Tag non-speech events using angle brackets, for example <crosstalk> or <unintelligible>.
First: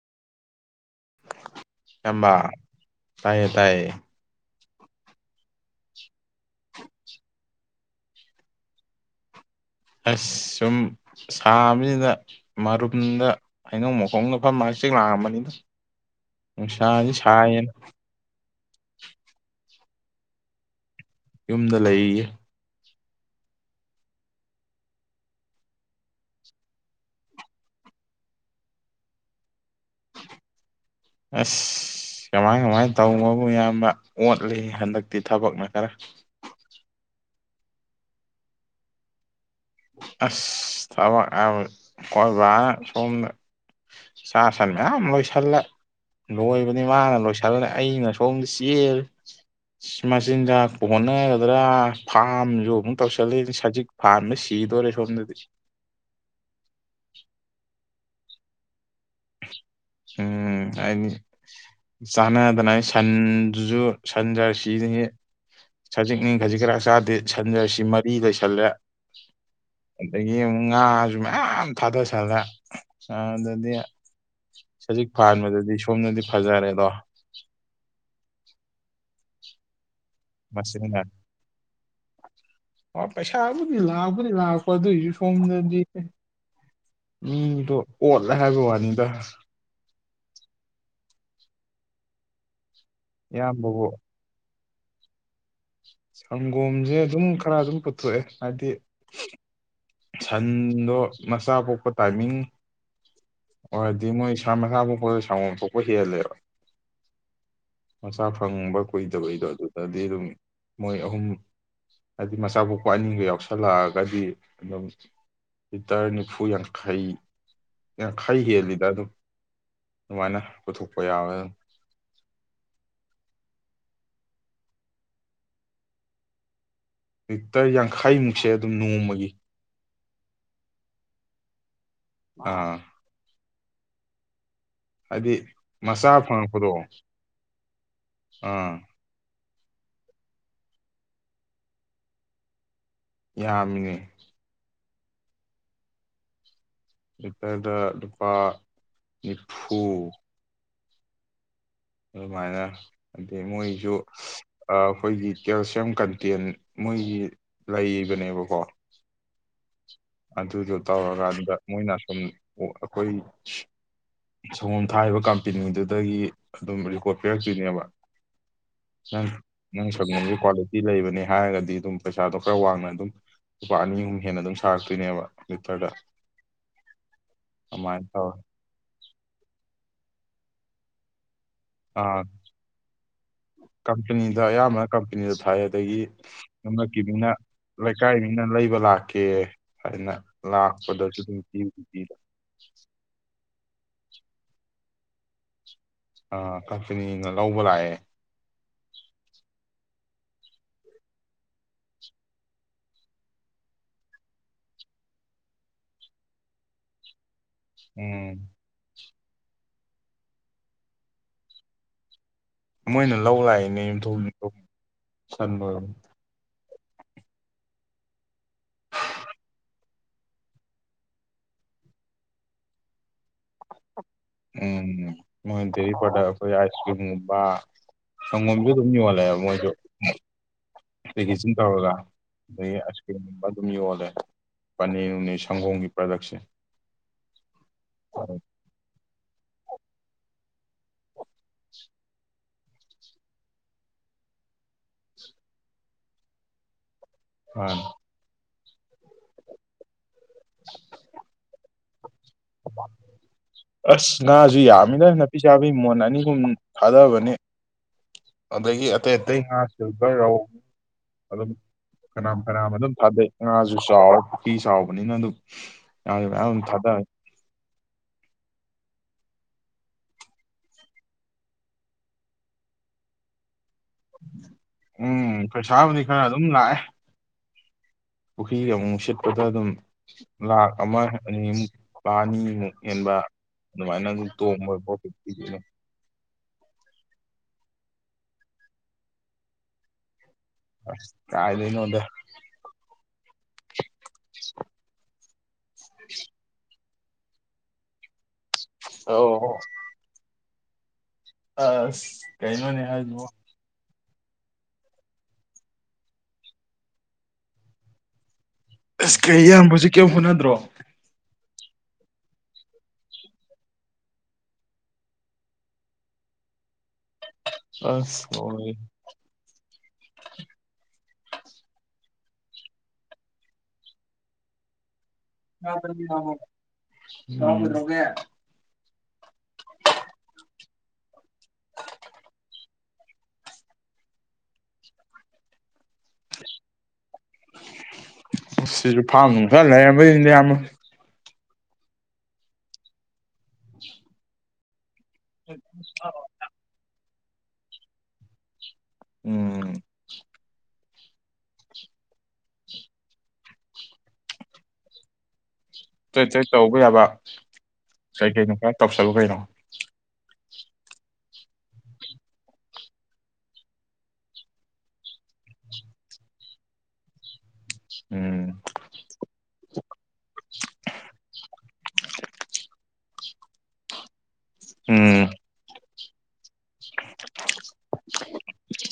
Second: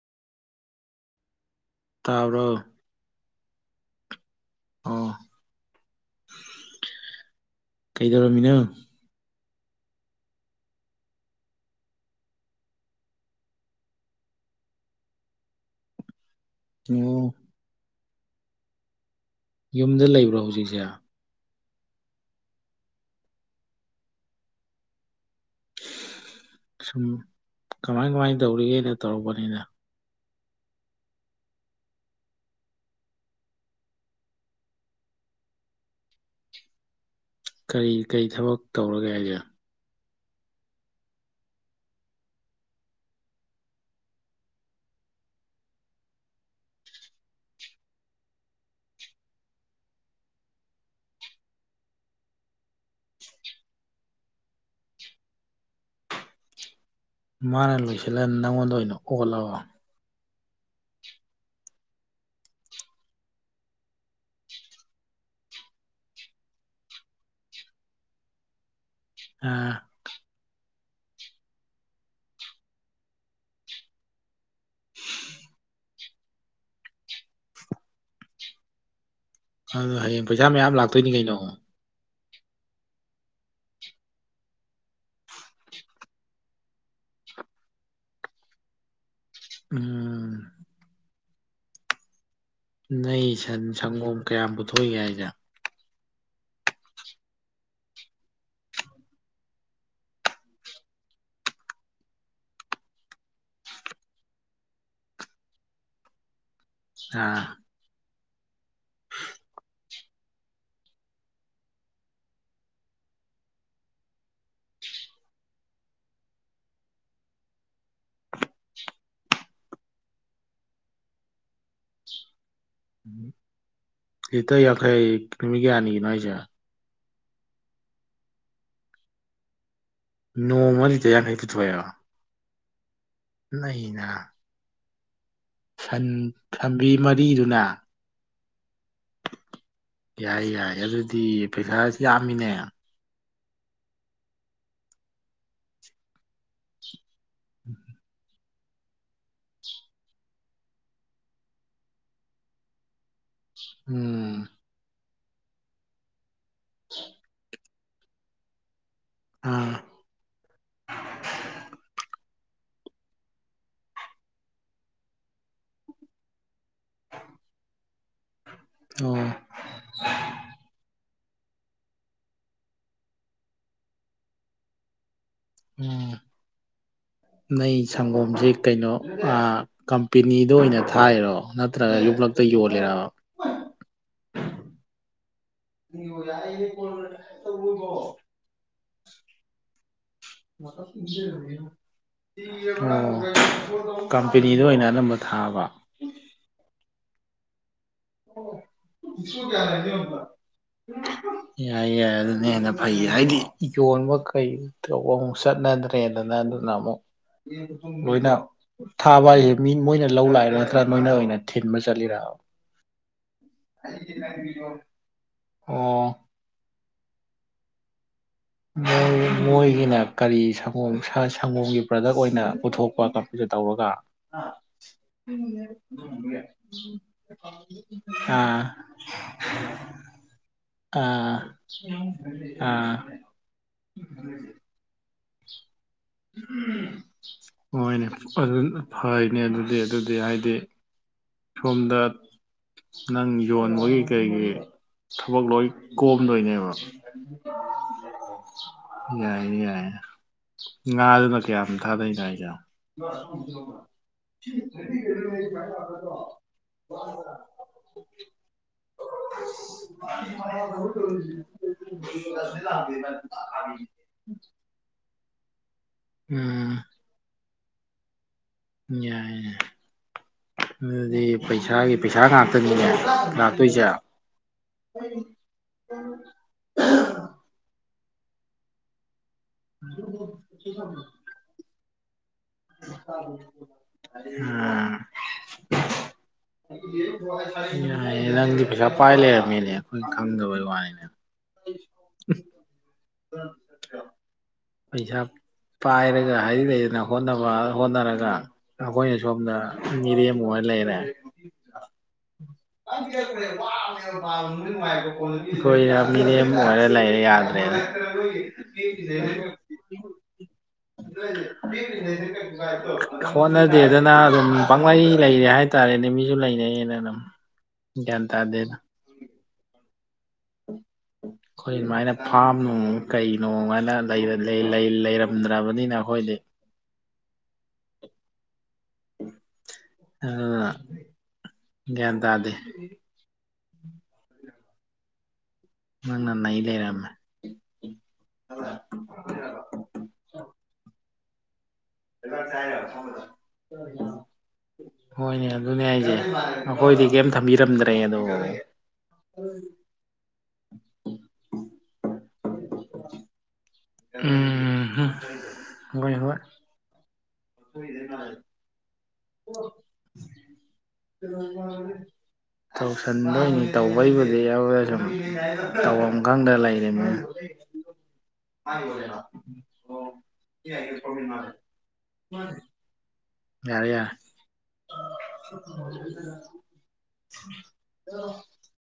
ꯆꯝꯕ ꯇꯥꯕ꯭ꯔꯣ ꯇꯌꯦ ꯇꯌꯦ ꯑ ꯀꯩꯗꯔꯃꯤꯅ ꯑꯁ ꯁꯨꯝ ꯁꯥꯕꯅꯤꯗ ꯃꯔꯨꯝꯗ ꯍꯩꯅꯧ ꯃꯈꯣꯡꯒꯐꯝꯝ ꯃꯥ ꯆꯦꯛ ꯂꯥꯡꯑꯝꯕꯅꯤꯅ ꯅꯨꯡꯁꯥꯗꯤ ꯑꯣ ꯁꯥꯏꯌꯦꯅ ꯌꯨꯝꯗ ꯂꯩꯕ꯭ꯔꯣ ꯍꯧꯖꯤꯛꯁꯦ ꯌꯨꯝꯗ ꯂꯩꯌꯦ ꯁꯨꯝ ꯀꯃꯥꯏ ꯀꯃꯥꯏꯅ ꯇꯧꯔꯤꯒꯦꯅ ꯇꯧꯔꯛꯄꯅꯤꯅ ꯑꯁ ꯀꯃꯥꯏ ꯀꯃꯥꯏꯅ ꯇꯧꯕꯕꯨ ꯏꯌꯥꯝꯕ ꯑꯣꯠꯂꯤ ꯍꯟꯗꯛꯇꯤ ꯊꯕꯛꯅ ꯈꯔ ꯀꯔꯤ ꯀꯔꯤ ꯊꯕꯛ ꯇꯧꯔꯒꯦ ꯍꯥꯏꯁꯦ ꯑꯁ ꯊꯕꯛ ꯑꯣꯏꯣꯏꯕ ꯁꯣꯝꯗ ꯁꯥ ꯁꯟ ꯃꯌꯥꯝ ꯂꯣꯏꯁꯤꯜꯂ ꯂꯣꯏꯕꯅꯤ ꯃꯥꯅ ꯂꯣꯏꯁꯤꯜꯂꯦ ꯑꯩꯅ ꯁꯣꯝꯗ ꯆꯦꯜꯜꯂꯤ ꯃꯆꯤꯟꯖꯥꯛ ꯍꯣꯠꯅꯒꯗ꯭ꯔꯥ ꯐꯥꯝꯁꯨ ꯑꯃꯨꯛ ꯇꯧꯁꯜꯂꯤ ꯁꯖꯤꯛ ꯐꯥꯝꯗ ꯆꯤꯗꯔꯦ ꯁꯝꯗꯗꯤ ꯃꯥꯅ ꯂꯣꯏꯁꯤꯜꯂ ꯅꯪꯉꯣꯟꯗ ꯑꯣꯏꯅꯧ ꯀꯣꯜꯂꯕ ꯎꯝ ꯍꯥꯏꯗꯤ ꯆꯥꯟꯅꯗꯅ ꯁꯟꯗꯨꯁꯨ ꯁꯟꯖꯔꯁꯤ ꯁꯖꯤꯛꯅꯤ ꯈꯖꯤꯛ ꯈꯔ ꯆꯥꯗꯦ ꯁꯟ ꯖꯥꯔꯁꯤ ꯃꯔꯤ ꯂꯩꯁꯜꯂꯦ ꯑꯥ ꯑꯗꯒꯤ ꯑ ꯉꯥꯁꯨ ꯃꯌꯥꯝ ꯊꯥꯗꯁꯜꯂꯦ ꯑꯗꯗꯤ ꯁꯖꯤꯛ ꯐꯥꯟꯕꯗꯗꯤ ꯁꯣꯝꯗꯗꯤ ꯐꯖꯔꯦꯗꯣ꯫ <unintelligible> ꯍꯌꯦꯡ ꯄꯩꯁꯥ ꯃꯌꯥꯝ ꯃꯁꯤꯡꯅ ꯂꯥꯛꯇꯣꯏꯅꯤ ꯀꯩꯅꯣ꯫ ꯄꯩꯁꯥꯕꯨꯗꯤ ꯂꯥꯛꯄꯗꯤ ꯂꯥꯛꯄ ꯑꯗꯨꯑꯣꯏꯁꯨ ꯁꯣꯝꯗꯗꯤ ꯃꯤꯗꯣ ꯑꯣꯠꯂꯦ ꯍꯥꯏꯕ ꯋꯥꯅꯤꯗ꯫ ꯎꯝ꯫ ꯅꯩ ꯁꯟ ꯏꯌꯥꯝꯕꯕꯨ ꯁꯪꯒꯣꯝ ꯀꯌꯥꯝ <unintelligible> ꯁꯪꯒꯣꯝꯁꯦ ꯑꯗꯨꯝ ꯈꯔ ꯑꯗꯨꯝ ꯄꯨꯊꯣꯛꯑꯦ ꯍꯥꯏꯗꯤ ꯁꯟꯗꯣ ꯃꯆꯥ ꯄꯣꯛꯄ ꯇꯥꯏꯃꯤꯡ ꯑꯣꯏꯔꯗꯤ ꯃꯣꯏ ꯁꯥ ꯃꯁꯥ ꯄꯣꯛꯄꯗ ꯁꯪꯒꯣꯝ ꯊꯣꯛꯄ ꯍꯦꯜꯂꯦꯕ ꯑꯥ ꯃꯆꯥ ꯐꯪꯕ ꯀꯨꯏꯗꯕꯩꯗꯣ ꯑꯗꯨꯗꯗꯤ ꯑꯗꯨꯝ ꯃꯣꯏ ꯑꯍꯨꯝ ꯍꯥꯏꯗꯤ ꯃꯆꯥ ꯀꯣꯛꯄ ꯑꯅꯤꯡꯒ ꯌꯥꯎꯁꯂꯛꯑꯒꯗꯤ ꯑꯗꯨꯝ ꯂꯤꯇꯔ ꯅꯤꯐꯨ ꯌꯥꯡꯈꯩ ꯌꯥꯡꯈꯩ ꯍꯦꯜꯂꯤꯗ ꯑꯗꯨꯝ ꯑꯗꯨꯃꯥꯏꯅ ꯄꯨꯊꯣꯛꯄ ꯌꯥꯎꯑꯦ ꯑꯗꯨꯝ ꯂꯤꯇꯔ ꯌꯥꯡꯈꯩ ꯅꯨꯃꯤ ꯀꯌꯥꯅꯤꯒꯤꯅꯣ ꯍꯥꯏꯖꯦ꯫ ꯂꯤꯇꯔ ꯌꯥꯡꯈꯥꯏꯃꯨꯛꯁꯦ ꯑꯗꯨꯝ ꯅꯣꯡꯃꯒꯤ ꯅꯣꯡꯃꯗ ꯂꯤꯇꯔ ꯌꯥꯡꯈꯩ ꯄꯨꯊꯣꯛꯑꯦꯕ ꯑꯥ ꯅꯩꯅ꯫ ꯍꯥꯏꯗꯤ ꯁꯟ ꯃꯆꯥ ꯐꯪꯉꯛꯄꯗꯣ ꯁꯟꯕꯤ ꯃꯔꯤꯗꯨꯅ ꯑꯥ ꯌꯥꯏ ꯌꯥꯏ ꯑꯗꯨꯗꯤ ꯄꯩꯁꯥꯁꯤ ꯌꯥꯝꯃꯤꯅꯦ ꯌꯥꯝꯃꯦ꯫ ꯂꯤꯇꯔꯗ ꯂꯨꯄꯥ ꯅꯤꯐꯨ ꯑꯗꯨ ꯃꯥꯏꯅ ꯑꯗꯩ ꯃꯣꯏꯖꯨ ꯎꯝ ꯑꯥ ꯑꯩꯈꯣꯏꯒꯤ ꯀꯦꯜꯁꯤꯌꯝ ꯀꯟꯇꯦꯟ ꯃꯣꯏꯒꯤ ꯂꯩꯕꯅꯦꯕꯀꯣ ꯑꯥ꯫ ꯑꯗꯨꯗꯣ ꯇꯧꯔꯀꯥꯟꯗ ꯃꯣꯏꯅ ꯁꯨꯝ ꯑꯩꯈꯣꯏ ꯁꯪꯒꯣꯝ ꯊꯥꯔꯤꯕ ꯀꯝꯄꯦꯅꯤꯗꯨꯗꯒꯤ ꯑꯗꯨꯝ ꯔꯤꯄꯣꯠ ꯄꯤꯔꯛꯇꯣꯏꯅꯦꯕ ꯑꯣ ꯅꯪ ꯅꯪ ꯁꯪꯒꯣꯝꯖꯤ ꯀ꯭ꯋꯥꯂꯤꯇꯤ ꯂꯩꯕꯅꯦ ꯍꯥꯏꯔꯒꯗꯤ ꯑꯗꯨꯝ ꯄꯩꯁꯥꯗꯣ ꯈꯔ ꯋꯥꯡꯅ ꯑꯗꯨꯝ ꯂꯨꯄꯥ ꯑꯅꯤ ꯑꯍꯨꯝ ꯍꯦꯟꯅ ꯑꯗꯨꯝ ꯇꯥꯔꯛꯇꯣꯏꯅꯦꯕ ꯎꯝ ꯅ ꯑꯗꯨꯃꯥꯏꯅ ꯇꯧꯔꯦ ꯁꯪꯒꯣꯝꯁꯦ ꯀꯩꯅꯣ ꯑ ꯄꯤꯅꯤꯗ ꯑꯣꯏꯅ ꯊꯥꯏꯔꯣ ꯅꯠꯇ꯭ꯔꯒ ꯑꯥ ꯌꯨꯝꯂꯛꯇ ꯌꯣꯜꯂꯤꯔꯕ ꯀꯝꯄꯅꯤꯗ ꯑꯌꯥꯝꯕꯅ ꯀꯝꯄꯅꯤꯗ ꯊꯥꯏ ꯑꯗꯒꯤ ꯂꯝꯂꯛꯀꯤ ꯃꯤꯅ ꯂꯩꯀꯥꯏ ꯃꯤꯅ ꯂꯩꯕ ꯂꯥꯛ ꯑꯣꯀꯦ ꯍꯥꯏꯅ ꯂꯥꯛꯄꯗꯁꯨ ꯑꯗꯨꯝ ꯄꯤꯕꯨꯗꯤ ꯄꯤꯗ <inaudible> ꯀꯝꯄꯦꯅꯤꯗ ꯑꯣꯏꯅ ꯑꯅꯝꯕ ꯊꯥꯕ ꯑ ꯀꯝꯄꯅꯤꯅ ꯂꯧꯕ ꯂꯥꯛꯑꯦ ꯌꯥꯏ ꯌꯥꯏ ꯑꯗꯨꯅ ꯍꯦꯟꯅ ꯐꯩ ꯍꯥꯏꯗꯤ ꯌꯣꯟꯕ ꯀꯩ ꯇꯧꯕ ꯑꯃꯨꯛ ꯆꯠꯅꯗ꯭ꯔꯦꯗꯅ ꯑꯗꯨꯅ ꯑꯃꯨꯛ ꯂꯣꯏꯅ ꯎꯝ ꯊꯥꯕ ꯍꯥꯏꯁꯦ ꯃꯤ ꯃꯣꯏꯅ ꯂꯧ ꯂꯥꯛꯏꯔꯥ ꯅꯠꯇ꯭ꯔꯥ ꯅꯣꯏꯅ ꯑꯣꯏꯅ ꯊꯤꯟꯕ ꯆꯠꯂꯤꯔꯕ ꯃꯣꯏꯅ ꯂꯧ ꯂꯥꯛꯏꯅꯦ ꯌꯨꯝꯊꯣꯡ ꯁꯟ ꯂꯣꯏꯔ ꯑꯣ ꯃꯣꯏꯒꯤꯅ ꯀꯔꯤ ꯁꯪꯒꯣꯝ ꯁꯪꯒꯣꯝꯒꯤ ꯄ꯭ꯔꯗꯛ ꯑꯣꯏꯅ ꯄꯨꯊꯣꯛꯄ ꯀꯝꯄꯅꯤ ꯇꯧꯔꯒ ꯎꯝ ꯃꯣꯏ ꯗꯦꯔꯤ ꯄ꯭ꯔꯗꯛ ꯑꯩꯈꯣꯏ ꯑꯥꯏꯁ ꯀ꯭ꯔꯤꯝꯒꯨꯝꯕ ꯑꯥ ꯁꯪꯒꯣꯝꯁꯨ ꯑꯗꯨꯝ ꯌꯣꯜꯂꯦꯕ ꯃꯣꯏꯖꯨ ꯑꯥ ꯑꯥ ꯑꯗꯨꯨꯝ ꯌꯣꯜꯂꯦ ꯄꯅꯤ ꯍꯣꯏꯅꯦ ꯑꯗꯨ ꯐꯩꯅꯦ ꯑꯗꯨꯗꯤ ꯑꯗꯨꯗꯤ ꯍꯥꯏꯗꯤ ꯁꯣꯝꯗ ꯅꯪ ꯌꯣꯟꯕꯒꯤ ꯀꯔꯤꯒꯤ ꯊꯕꯛ ꯂꯣꯏ ꯀꯣꯝꯗꯣꯏꯅꯦꯕ ꯃꯥꯅꯤ <inaudible> ꯌꯥꯏ ꯌꯥꯏ ꯉꯥ ꯑꯗꯨ ꯅ ꯀ ꯌꯥꯝ ꯊꯗꯩ ꯑꯁ ꯉꯥꯖꯨ ꯌꯥꯝꯃꯤꯅ ꯅꯥꯄꯤ ꯆꯥꯕꯤ ꯃꯣꯟ ꯑꯅꯤ ꯑꯍꯨꯝ ꯊꯥꯗꯕꯅꯦ ꯑꯗꯒꯤ ꯑꯇꯩ ꯑꯇꯩ ꯉꯥ ꯁꯤꯜꯕꯔ ꯔꯧ ꯑꯗꯨꯝ ꯐꯅꯝ ꯐꯅꯥꯝ ꯑꯗꯨꯝ ꯊꯥꯗꯩ ꯉꯥꯁꯨ ꯆꯥꯎꯔꯦ ꯄꯨꯈꯤ ꯆꯥꯎꯕꯅꯤꯅ ꯑꯗꯨꯝ ꯉꯥꯗꯤ ꯃꯌꯥꯝ ꯑꯃ ꯎꯝ ꯊꯥꯗ ꯌꯥꯏꯌꯦ ꯑꯗꯨꯗꯤ ꯄꯩꯁꯥꯒꯤ ꯄꯩꯁꯥ ꯉꯥꯛꯇꯅꯤꯅꯦ ꯂꯥꯛ ꯎꯝ ꯄꯩꯁꯥꯕꯨꯗꯤ ꯈꯔ ꯑꯗꯨꯝ ꯂꯥꯛꯑꯦ ꯄꯨꯈꯔ꯭ꯤꯒ ꯑꯃꯨꯛ ꯑꯃꯨꯛ ꯁꯤꯠ ꯑꯗꯨꯗ ꯑꯗꯨꯝ ꯂꯥꯛ ꯑꯃ ꯑꯅꯤꯃꯨꯛ ꯂꯥꯛ ꯑꯅꯤ ꯑꯃꯨꯛ ꯍꯦꯟꯕ ꯑꯗꯨꯃꯥꯏꯅ ꯑꯗꯨꯝ ꯇꯣꯡꯕ ꯎꯝ ꯌꯥꯏꯌꯦ ꯅꯪꯗꯤ ꯄꯩꯁꯥ ꯄꯥꯏ ꯂꯩꯔꯝꯃꯤꯅꯦ ꯑꯈꯣꯏ ꯑꯁ ꯀꯥꯏꯗ ꯏ ꯅꯣꯗ <inaudible> ꯄꯩꯁꯥ ꯄꯥꯏꯔꯒ ꯍꯥꯏ ꯂꯩꯅ ꯍꯣꯠꯅꯕ ꯍꯣꯠꯅꯔꯒ ꯑꯩꯈꯣꯏꯅ ꯁꯣꯝꯗ ꯑꯧ ꯃꯤꯔꯦꯝ ꯑꯣꯏꯔ ꯂꯩꯔꯦ ꯑꯁ ꯀꯩꯅꯣꯅꯦ ꯅ ꯀꯦꯦ ꯍꯥꯏꯁꯤꯕꯣ ꯋꯥ <unintelligible> <unintelligible> <unintelligible> <unintelligible> ꯑꯩꯈꯣꯏꯅ ꯃꯤꯔꯤꯝ ꯑꯣꯏꯔ ꯂꯩꯔꯦ ꯌꯥꯗ꯭ꯔꯦꯅ ꯑꯁ ꯀꯩ ꯏꯌꯥꯝꯕꯁꯨ ꯀꯩꯝ ꯍꯣꯠꯅꯗ꯭ꯔꯣ <unintelligible> ꯍꯣꯠꯅꯗꯦꯗꯅ ꯑꯗꯨꯝ ꯄꯥꯡꯂꯩ ꯂꯩꯔꯦ ꯍꯥꯏꯇꯥꯔꯦꯅꯦ ꯃꯤꯁꯨ ꯂꯩꯅꯩꯌꯦꯅ ꯑꯗꯨꯝ ꯒ꯭ꯌꯥꯟ ꯑꯁ ꯇꯥꯗꯦꯗ ꯑꯩꯈꯣꯏ ꯑꯗꯨꯃꯥꯏꯅ ꯐꯥꯝ ꯅꯨꯡ ꯀꯩꯅꫭ ꯍꯥꯏꯅ ꯂꯩ ꯑꯟꯏꯟꯇꯦꯂꯤꯖꯤꯕꯜ ꯑꯝ ꯑ ꯒꯌ꯭ꯥꯟ ꯇꯗꯦ ꯅꯪꯅ ꯅꯩ ꯂꯩꯔꯝꯃꯦ ꯁꯤꯁꯨ ꯐꯥꯝ ꯅꯨꯡ ꯈꯔ ꯂꯩꯔꯝꯝꯕꯩꯁꯤꯅꯦ ꯌꯥꯝ <unintelligible> ꯍꯣꯏꯅꯦ ꯑꯗꯨꯅꯦ ꯑ ꯑꯩꯁꯦ ꯑꯩꯈꯣꯏꯗꯤ ꯀꯩꯝ ꯊꯝꯕꯤꯔꯝꯗ꯭ꯔꯦ ꯑꯗꯣ ꯎꯝ ꯎꯝ ꯍꯣꯏ ꯆꯠ ꯍꯣꯏ ꯆꯦꯠ ꯇꯧꯕ ꯌꯥꯕ ꯀꯩ ꯀꯩꯅꯣ ꯈ ꯇꯧꯁꯜꯂꯨ ꯀꯩꯅꯣ ꯇꯧꯁꯤꯟꯗꯣꯏꯅꯤ ꯇꯧꯕꯩꯕꯨꯗꯤ ꯑꯗꯨ ꯁꯨꯝ ꯇꯧꯐꯝ ꯈꯪꯗ ꯂꯩꯔꯤꯅꯤ ꯎꯝ ꯑꯣ ꯑꯟꯏꯟꯇꯦꯂꯤꯖꯦꯕꯜ ꯃꯥ ꯌꯥꯔꯦ <inaudible> ꯑ ꯎꯝ ꯑ